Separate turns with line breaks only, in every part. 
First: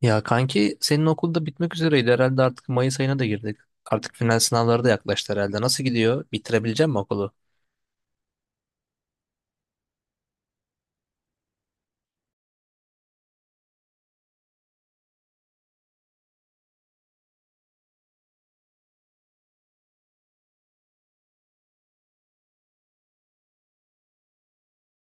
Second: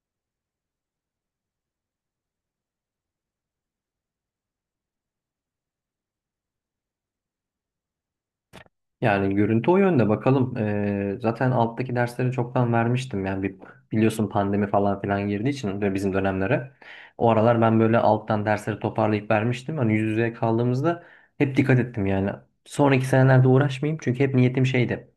Ya kanki senin okulda bitmek üzereydi herhalde artık Mayıs ayına da girdik. Artık final sınavları da yaklaştı herhalde. Nasıl gidiyor? Bitirebilecek mi okulu?
Yani görüntü o yönde bakalım. Zaten alttaki dersleri çoktan vermiştim. Yani biliyorsun pandemi falan filan girdiği için de bizim dönemlere. O aralar ben böyle alttan dersleri toparlayıp vermiştim. Hani yüz yüze kaldığımızda hep dikkat ettim yani. Sonraki senelerde uğraşmayayım çünkü hep niyetim şeydi.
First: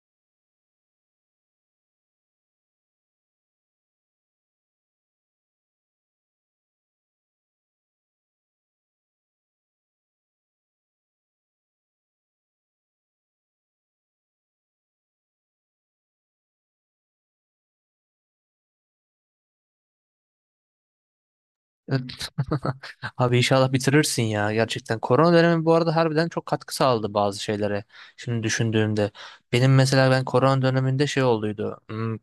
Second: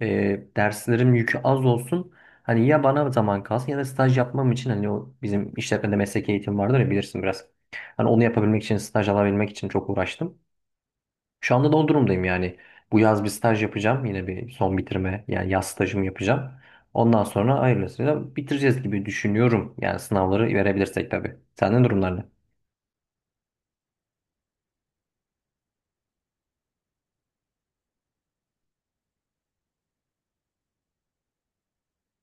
Derslerim yükü az olsun. Hani ya bana zaman kalsın ya da staj yapmam için hani o bizim işletmede mesleki eğitim vardır ya bilirsin biraz. Hani onu yapabilmek için staj alabilmek için çok uğraştım. Şu anda da o durumdayım yani. Bu yaz bir staj yapacağım. Yine bir son bitirme yani yaz stajımı yapacağım. Ondan sonra hayırlısıyla bitireceğiz gibi düşünüyorum. Yani sınavları verebilirsek tabii. Senden durumlar ne?
Evet. Abi inşallah bitirirsin ya gerçekten. Korona dönemi bu arada harbiden çok katkı sağladı bazı şeylere. Şimdi düşündüğümde. Benim mesela ben korona döneminde şey olduydu.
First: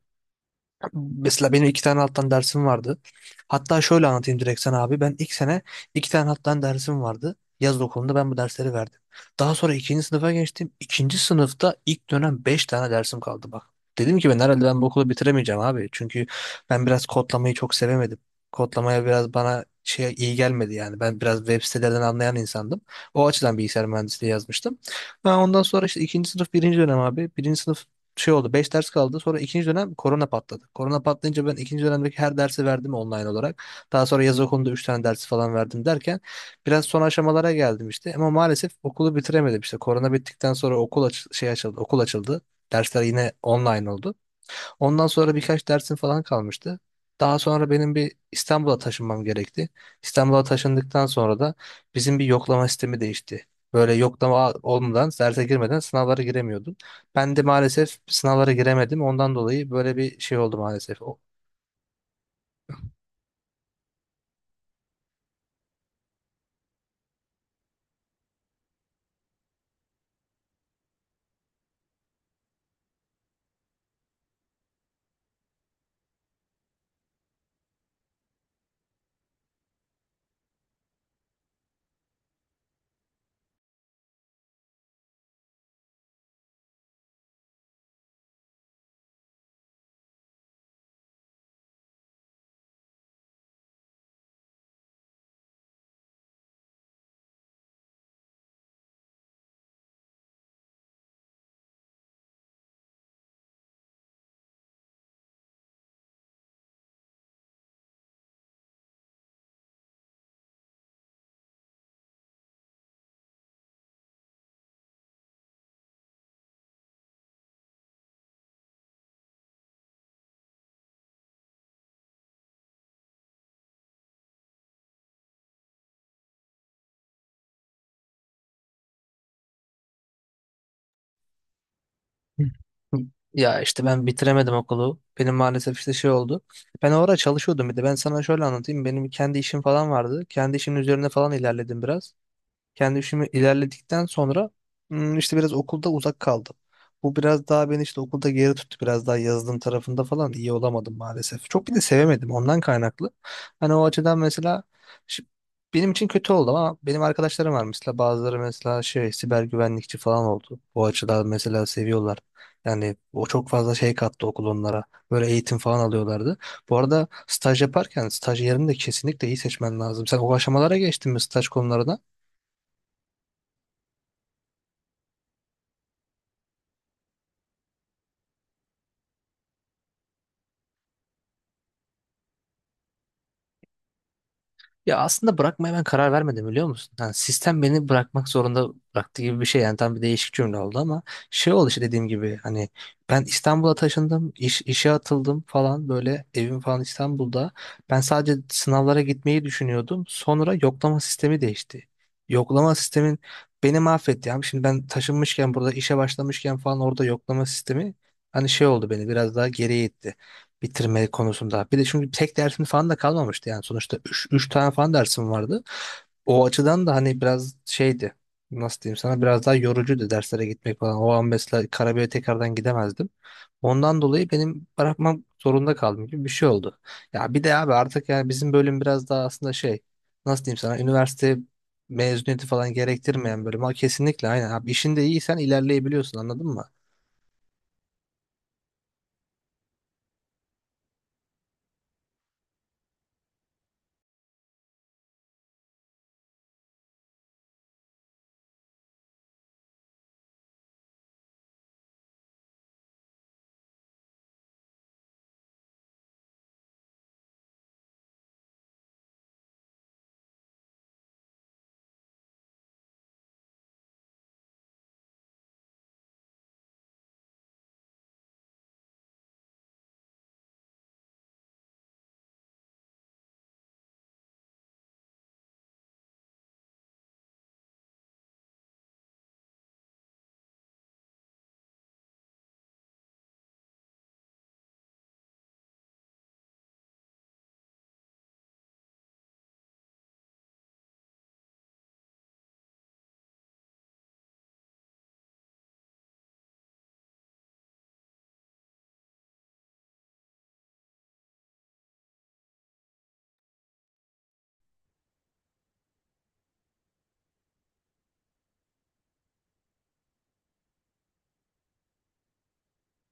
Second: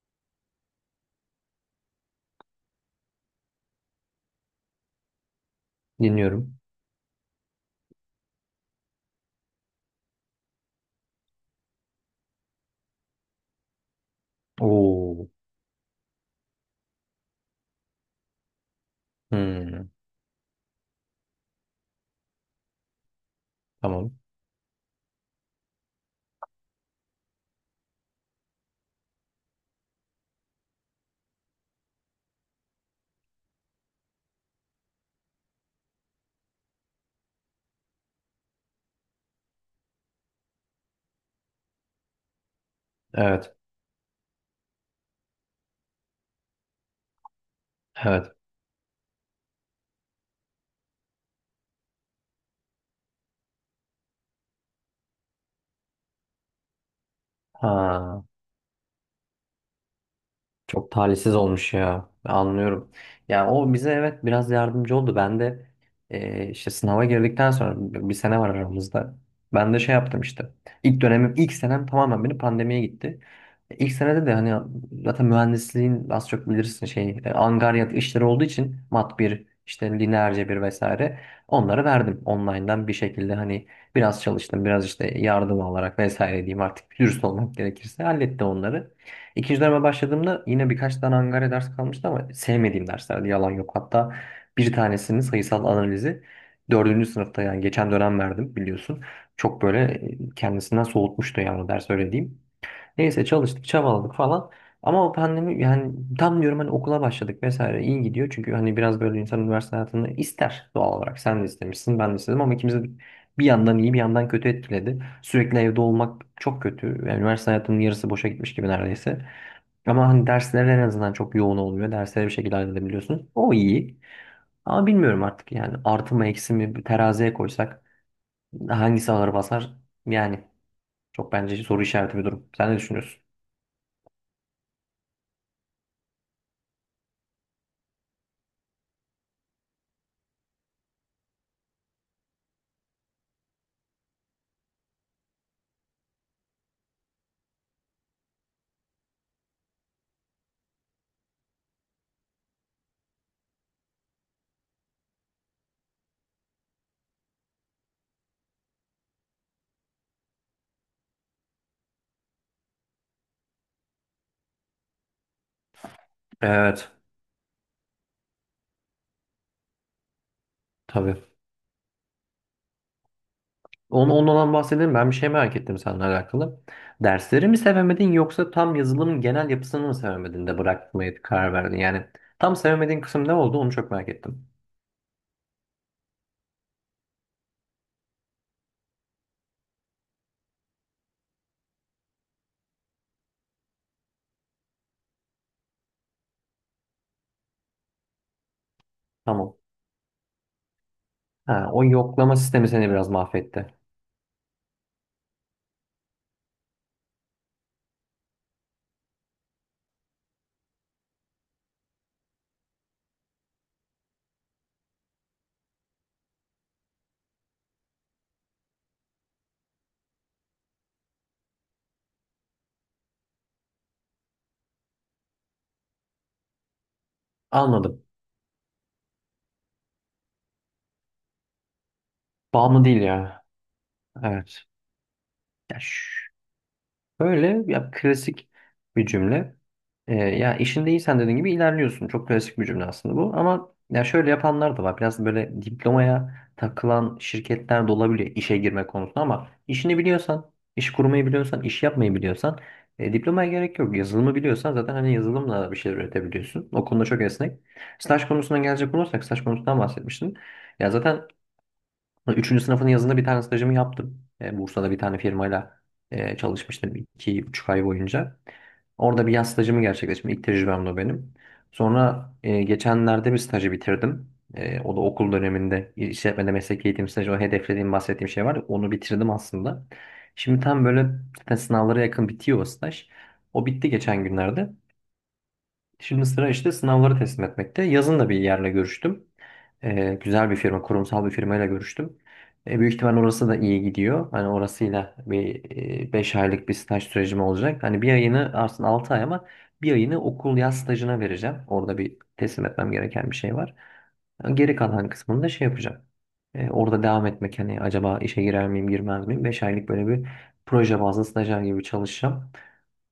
Mesela benim iki tane alttan dersim vardı. Hatta şöyle anlatayım direkt sana abi. Ben ilk sene iki tane
Dinliyorum.
alttan dersim vardı. Yaz okulunda ben bu dersleri verdim. Daha sonra ikinci sınıfa geçtim. İkinci sınıfta ilk dönem beş tane dersim kaldı bak. Dedim ki ben herhalde ben bu okulu
Oo.
bitiremeyeceğim abi. Çünkü ben biraz kodlamayı çok sevemedim. Kodlamaya biraz bana
Hmm,
şey iyi gelmedi yani. Ben biraz web sitelerden anlayan insandım. O açıdan bilgisayar
tamam.
mühendisliği yazmıştım. Ben ondan sonra işte ikinci sınıf birinci dönem abi. Birinci sınıf şey oldu 5 ders kaldı sonra ikinci dönem korona patladı. Korona patlayınca ben ikinci dönemdeki her dersi verdim online olarak. Daha sonra yaz okulunda 3 tane dersi falan verdim derken biraz son aşamalara geldim işte ama maalesef okulu bitiremedim işte. Korona bittikten sonra okul aç şey açıldı okul açıldı. Dersler yine
Evet.
online oldu. Ondan sonra birkaç dersim falan kalmıştı. Daha sonra benim bir
Evet.
İstanbul'a taşınmam gerekti. İstanbul'a taşındıktan sonra da bizim bir yoklama sistemi değişti. Böyle yoklama olmadan, derse girmeden sınavlara giremiyordum. Ben de maalesef
Ha.
sınavlara giremedim. Ondan dolayı böyle bir şey oldu
Çok
maalesef.
talihsiz olmuş ya. Ben anlıyorum. Yani o bize evet biraz yardımcı oldu. Ben de işte sınava girdikten sonra bir sene var aramızda. Ben de şey yaptım işte. İlk dönemim, ilk senem tamamen benim pandemiye gitti. İlk senede de hani zaten mühendisliğin az çok bilirsin angaryat işleri olduğu için mat bir işte lineer cebir vesaire onları verdim online'dan bir şekilde hani biraz çalıştım biraz işte yardım alarak vesaire diyeyim artık dürüst olmak gerekirse hallettim onları. İkinci döneme başladığımda yine birkaç tane Angare ders kalmıştı ama sevmediğim derslerdi yalan yok. Hatta bir tanesinin sayısal analizi dördüncü sınıfta yani geçen dönem verdim biliyorsun. Çok böyle kendisinden soğutmuştu yani o ders öyle diyeyim. Neyse çalıştık, çabaladık falan. Ama o pandemi yani tam diyorum hani okula başladık vesaire iyi gidiyor. Çünkü hani biraz böyle insan üniversite hayatını ister doğal olarak. Sen de istemişsin, ben de istedim ama ikimiz de bir yandan iyi bir yandan kötü etkiledi. Sürekli evde olmak çok kötü. Yani üniversite hayatının yarısı boşa gitmiş gibi neredeyse. Ama hani dersler en azından çok yoğun olmuyor. Derslere bir şekilde halledebiliyorsun. O iyi. Ama bilmiyorum artık yani artı mı eksi mi bir teraziye koysak hangisi ağır basar? Yani çok bence soru işareti bir
Hı.
durum. Sen ne düşünüyorsun?
Ya işte ben bitiremedim okulu. Benim maalesef işte şey oldu. Ben orada çalışıyordum bir de. Ben sana şöyle anlatayım. Benim kendi işim falan vardı. Kendi işimin üzerine falan ilerledim biraz. Kendi işimi ilerledikten sonra işte biraz okulda uzak kaldım. Bu biraz daha beni işte okulda geri tuttu. Biraz daha yazılım tarafında falan iyi olamadım maalesef. Çok bir de sevemedim ondan kaynaklı. Hani o açıdan mesela şi- benim için kötü oldu ama benim arkadaşlarım var mesela bazıları mesela şey siber güvenlikçi falan oldu. Bu açıdan mesela seviyorlar. Yani o çok fazla şey kattı okul onlara. Böyle eğitim falan alıyorlardı. Bu
Evet.
arada staj yaparken staj yerini de kesinlikle iyi seçmen lazım. Sen o aşamalara geçtin mi
Tabii.
staj konularına?
Ondan bahsedelim. Ben bir şey merak ettim seninle alakalı. Dersleri mi sevemedin yoksa tam yazılımın genel yapısını mı sevemedin de bırakmaya karar verdin? Yani tam sevemediğin kısım ne oldu onu çok merak ettim.
Ya aslında bırakmaya ben karar vermedim biliyor musun? Yani sistem beni bırakmak zorunda bıraktı gibi bir şey. Yani tam bir değişik cümle oldu ama şey oldu işte dediğim gibi hani ben İstanbul'a taşındım, işe atıldım falan böyle evim falan İstanbul'da. Ben sadece sınavlara gitmeyi
Tamam.
düşünüyordum. Sonra yoklama sistemi
Ha, o
değişti.
yoklama sistemi
Yoklama
seni biraz
sistemin
mahvetti.
beni mahvetti. Yani şimdi ben taşınmışken burada işe başlamışken falan orada yoklama sistemi hani şey oldu beni biraz daha geriye itti bitirme konusunda. Bir de çünkü tek dersin falan da kalmamıştı yani sonuçta 3 tane falan dersim vardı. O açıdan da hani biraz şeydi. Nasıl diyeyim sana biraz daha yorucuydu derslere gitmek falan. O an mesela Karabük'e tekrardan gidemezdim. Ondan dolayı benim bırakmam zorunda kaldım gibi bir şey oldu. Ya bir de abi
Anladım.
artık yani bizim bölüm biraz daha aslında şey nasıl diyeyim sana üniversite mezuniyeti falan
Bağımlı değil ya.
gerektirmeyen bölüm. Ha, kesinlikle aynen
Evet.
abi işinde iyiysen
Ya,
ilerleyebiliyorsun
şş.
anladın mı?
Böyle ya klasik bir cümle. Ya işinde iyisen dediğin gibi ilerliyorsun. Çok klasik bir cümle aslında bu. Ama ya şöyle yapanlar da var. Biraz böyle diplomaya takılan şirketler de olabiliyor işe girme konusunda ama işini biliyorsan, iş kurmayı biliyorsan, iş yapmayı biliyorsan diplomaya gerek yok. Yazılımı biliyorsan zaten hani yazılımla bir şeyler üretebiliyorsun. O konuda çok esnek. Staj konusuna gelecek olursak staj konusundan bahsetmiştim. Ya zaten üçüncü sınıfın yazında bir tane stajımı yaptım. Bursa'da bir tane firmayla çalışmıştım 2,5 ay boyunca. Orada bir yaz stajımı gerçekleştirdim. İlk tecrübemdi o benim. Sonra geçenlerde bir stajı bitirdim. O da okul döneminde işletmede meslek eğitim stajı o hedeflediğim bahsettiğim şey var. Ya, onu bitirdim aslında. Şimdi tam böyle zaten sınavlara yakın bitiyor o staj. O bitti geçen günlerde. Şimdi sıra işte sınavları teslim etmekte. Yazın da bir yerle görüştüm. Güzel bir firma, kurumsal bir firmayla görüştüm. Büyük ihtimal orası da iyi gidiyor. Hani orasıyla bir 5 aylık bir staj sürecim olacak. Hani bir ayını aslında 6 ay ama bir ayını okul yaz stajına vereceğim. Orada bir teslim etmem gereken bir şey var. Geri kalan kısmını da şey yapacağım. Orada devam etmek hani acaba işe girer miyim girmez miyim? 5 aylık böyle bir proje bazlı stajyer gibi çalışacağım.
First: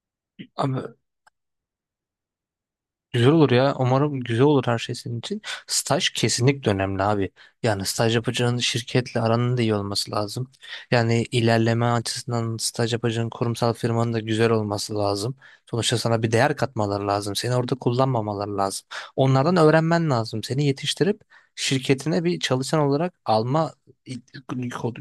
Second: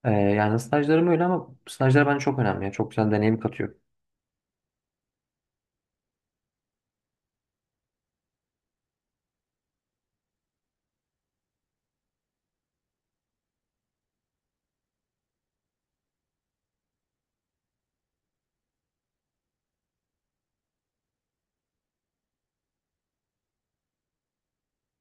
Yani
Ama
stajlarım öyle ama stajlar bence çok önemli. Ya. Çok güzel
güzel
deneyim
olur
katıyor.
ya. Umarım güzel olur her şey senin için. Staj kesinlikle önemli abi. Yani staj yapacağın şirketle aranın da iyi olması lazım. Yani ilerleme açısından staj yapacağın kurumsal firmanın da güzel olması lazım. Sonuçta sana bir değer katmaları lazım. Seni orada kullanmamaları lazım. Onlardan öğrenmen lazım. Seni yetiştirip şirketine bir çalışan olarak alma i-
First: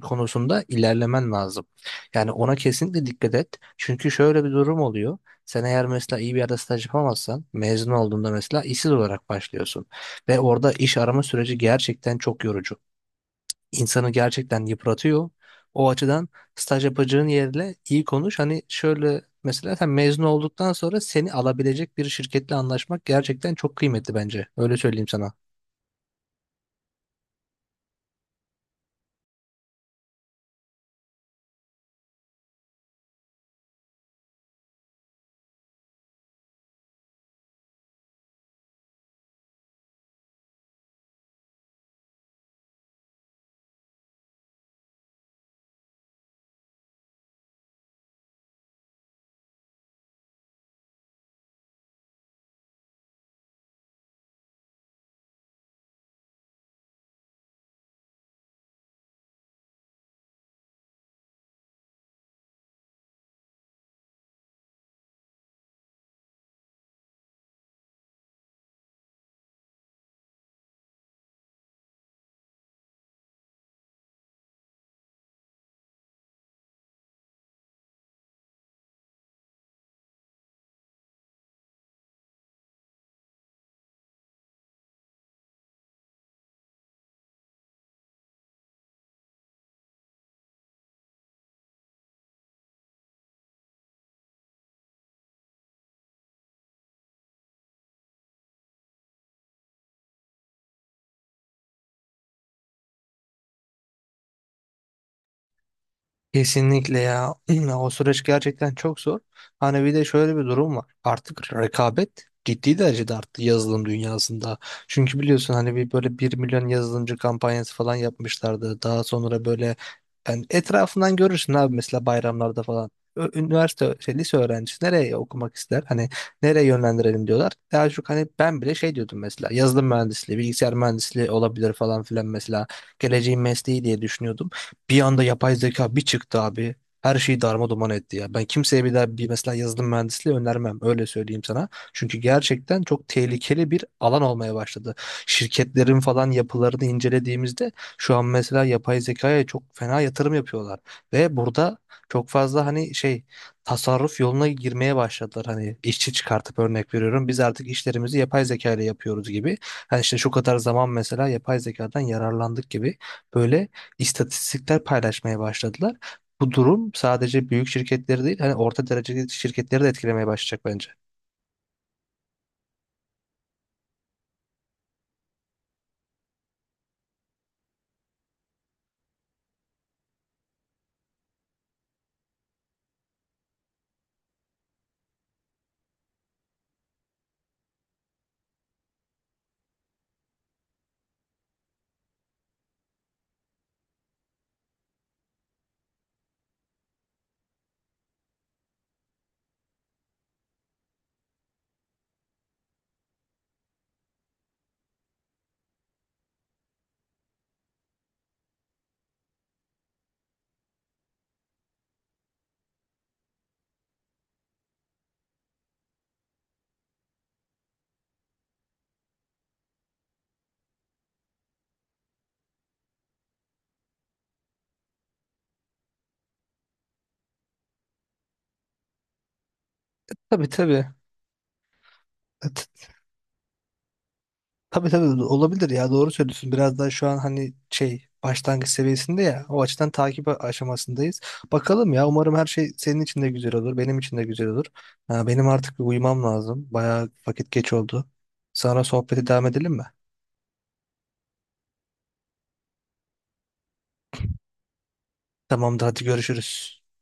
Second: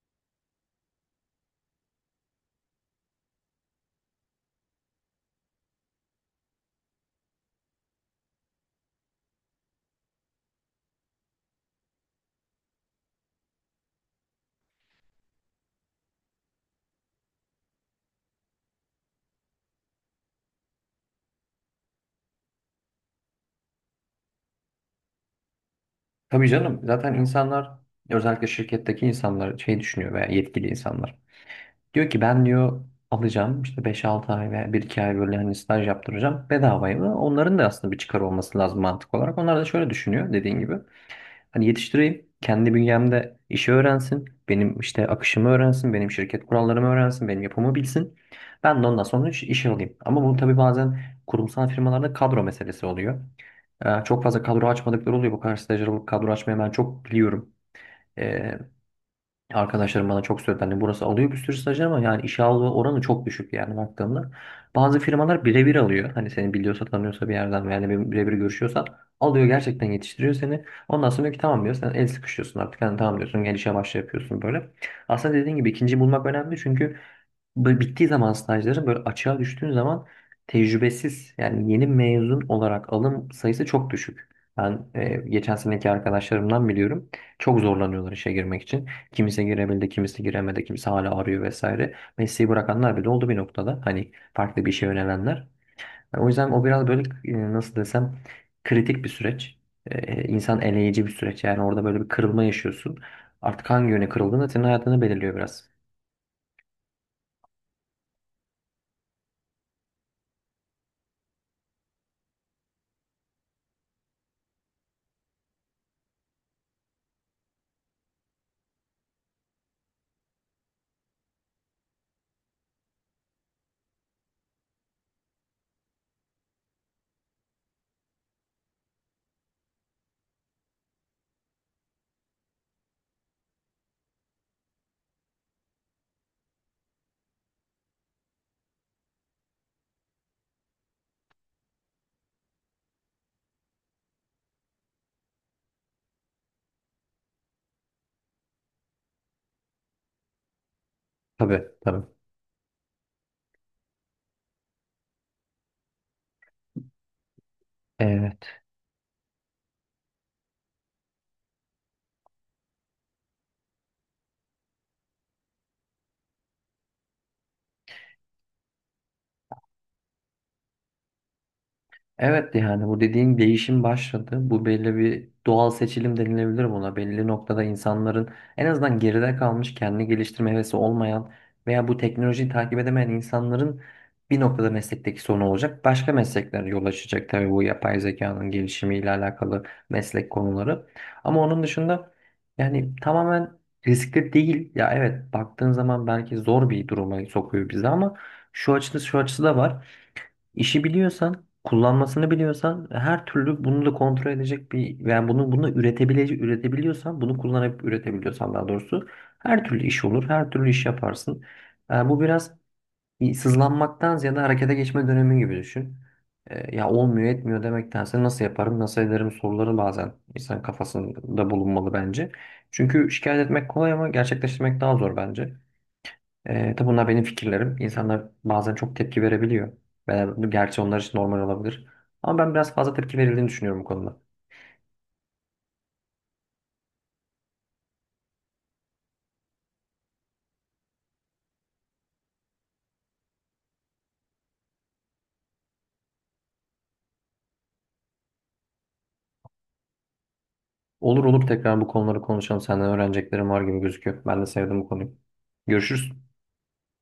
konusunda ilerlemen lazım. Yani ona kesinlikle dikkat et. Çünkü şöyle bir durum oluyor. Sen eğer mesela iyi bir yerde staj yapamazsan mezun olduğunda mesela işsiz olarak başlıyorsun. Ve orada iş arama süreci gerçekten çok yorucu. İnsanı gerçekten yıpratıyor. O açıdan staj yapacağın yerle iyi konuş. Hani şöyle mesela sen mezun olduktan sonra seni alabilecek bir şirketle anlaşmak gerçekten çok kıymetli bence. Öyle söyleyeyim sana.
Tabii canım zaten insanlar özellikle şirketteki insanlar şey düşünüyor veya yetkili insanlar. Diyor ki ben diyor alacağım işte 5-6 ay veya 1-2 ay böyle hani staj yaptıracağım bedavaya. Onların da aslında bir çıkar olması lazım mantık olarak. Onlar da şöyle düşünüyor dediğin gibi. Hani yetiştireyim. Kendi bünyemde işi öğrensin. Benim işte akışımı öğrensin. Benim şirket kurallarımı öğrensin. Benim yapımı bilsin. Ben de ondan sonra işe alayım. Ama bu tabii bazen kurumsal firmalarda kadro meselesi oluyor. Çok fazla kadro açmadıkları oluyor. Bu kadar stajyer alıp kadro açmayı ben çok biliyorum. Arkadaşlarım bana çok söyledi. Hani burası alıyor bir sürü stajyer ama yani işe alma oranı çok düşük yani baktığımda. Bazı firmalar birebir alıyor. Hani seni biliyorsa tanıyorsa bir yerden yani birebir görüşüyorsan alıyor gerçekten yetiştiriyor seni. Ondan sonra diyor ki tamam diyor sen el sıkışıyorsun artık. Hani tamam diyorsun gel işe başla yapıyorsun böyle. Aslında dediğin gibi ikinciyi bulmak önemli çünkü böyle bittiği zaman stajların böyle açığa düştüğün zaman tecrübesiz yani yeni mezun olarak alım sayısı çok düşük. Ben geçen seneki arkadaşlarımdan biliyorum. Çok zorlanıyorlar işe girmek için. Kimisi girebildi, kimisi giremedi, kimisi hala arıyor vesaire. Mesleği bırakanlar bile oldu bir noktada. Hani farklı bir işe yönelenler. Yani o yüzden o biraz böyle nasıl desem kritik bir süreç. E, insan eleyici bir süreç. Yani orada böyle bir kırılma yaşıyorsun. Artık hangi yöne kırıldığın da senin hayatını belirliyor biraz.
Kesinlikle ya. O süreç gerçekten çok zor. Hani bir de şöyle bir durum var. Artık rekabet ciddi derecede arttı yazılım dünyasında. Çünkü biliyorsun hani bir böyle 1 milyon yazılımcı kampanyası falan yapmışlardı. Daha sonra böyle yani etrafından görürsün abi mesela bayramlarda falan. Lise öğrencisi nereye okumak ister? Hani nereye yönlendirelim diyorlar. Daha çok hani ben bile şey diyordum mesela yazılım mühendisliği, bilgisayar mühendisliği olabilir falan filan mesela geleceğin mesleği diye düşünüyordum. Bir anda yapay zeka bir çıktı abi. Her şeyi darma duman etti ya. Ben kimseye bir daha bir mesela yazılım mühendisliği önermem. Öyle söyleyeyim sana. Çünkü gerçekten çok tehlikeli bir alan olmaya başladı. Şirketlerin falan yapılarını incelediğimizde şu an mesela yapay zekaya çok fena yatırım yapıyorlar. Ve
Tabii
burada
tabii.
çok fazla hani şey tasarruf yoluna girmeye başladılar. Hani işçi çıkartıp örnek veriyorum. Biz artık işlerimizi yapay
Evet.
zeka ile yapıyoruz gibi. Hani işte şu kadar zaman mesela yapay zekadan yararlandık gibi böyle istatistikler paylaşmaya başladılar. Bu durum sadece büyük şirketleri değil, hani orta dereceli şirketleri de etkilemeye başlayacak bence.
Evet yani bu dediğin değişim başladı. Bu belli bir doğal seçilim denilebilir buna. Belli noktada insanların en azından geride kalmış kendini geliştirme hevesi olmayan veya bu teknolojiyi takip edemeyen insanların bir noktada meslekteki sorun olacak. Başka meslekler yol açacak tabii bu yapay zekanın gelişimiyle alakalı meslek konuları. Ama onun dışında yani tamamen riskli değil. Ya evet baktığın zaman belki zor bir duruma sokuyor bizi ama şu açısı şu açısı da var. İşi biliyorsan, kullanmasını biliyorsan, her türlü bunu da kontrol edecek bir yani bunu üretebilecek üretebiliyorsan, bunu kullanıp üretebiliyorsan daha doğrusu her türlü iş olur, her türlü iş yaparsın. Yani bu biraz bir sızlanmaktan ziyade harekete geçme dönemi gibi düşün. Ya olmuyor etmiyor demektense nasıl yaparım, nasıl ederim soruları bazen insan kafasında bulunmalı bence. Çünkü şikayet etmek kolay ama gerçekleştirmek daha zor bence. Tabi bunlar benim fikirlerim. İnsanlar bazen çok tepki verebiliyor. Ben,
Tabii
bu gerçi
tabii.
onlar için normal olabilir. Ama ben
Evet,
biraz fazla tepki verildiğini düşünüyorum bu konuda.
tabii tabii olabilir ya doğru söylüyorsun. Biraz daha şu an hani şey başlangıç seviyesinde ya o açıdan takip aşamasındayız. Bakalım ya umarım her şey senin için de güzel olur, benim için de güzel olur. Ha, benim artık bir uyumam lazım. Bayağı vakit geç oldu. Sonra sohbete devam edelim mi?
Olur olur tekrar bu konuları konuşalım. Senden öğreneceklerim var gibi gözüküyor. Ben de sevdim bu konuyu.
Tamamdır hadi
Görüşürüz.
görüşürüz.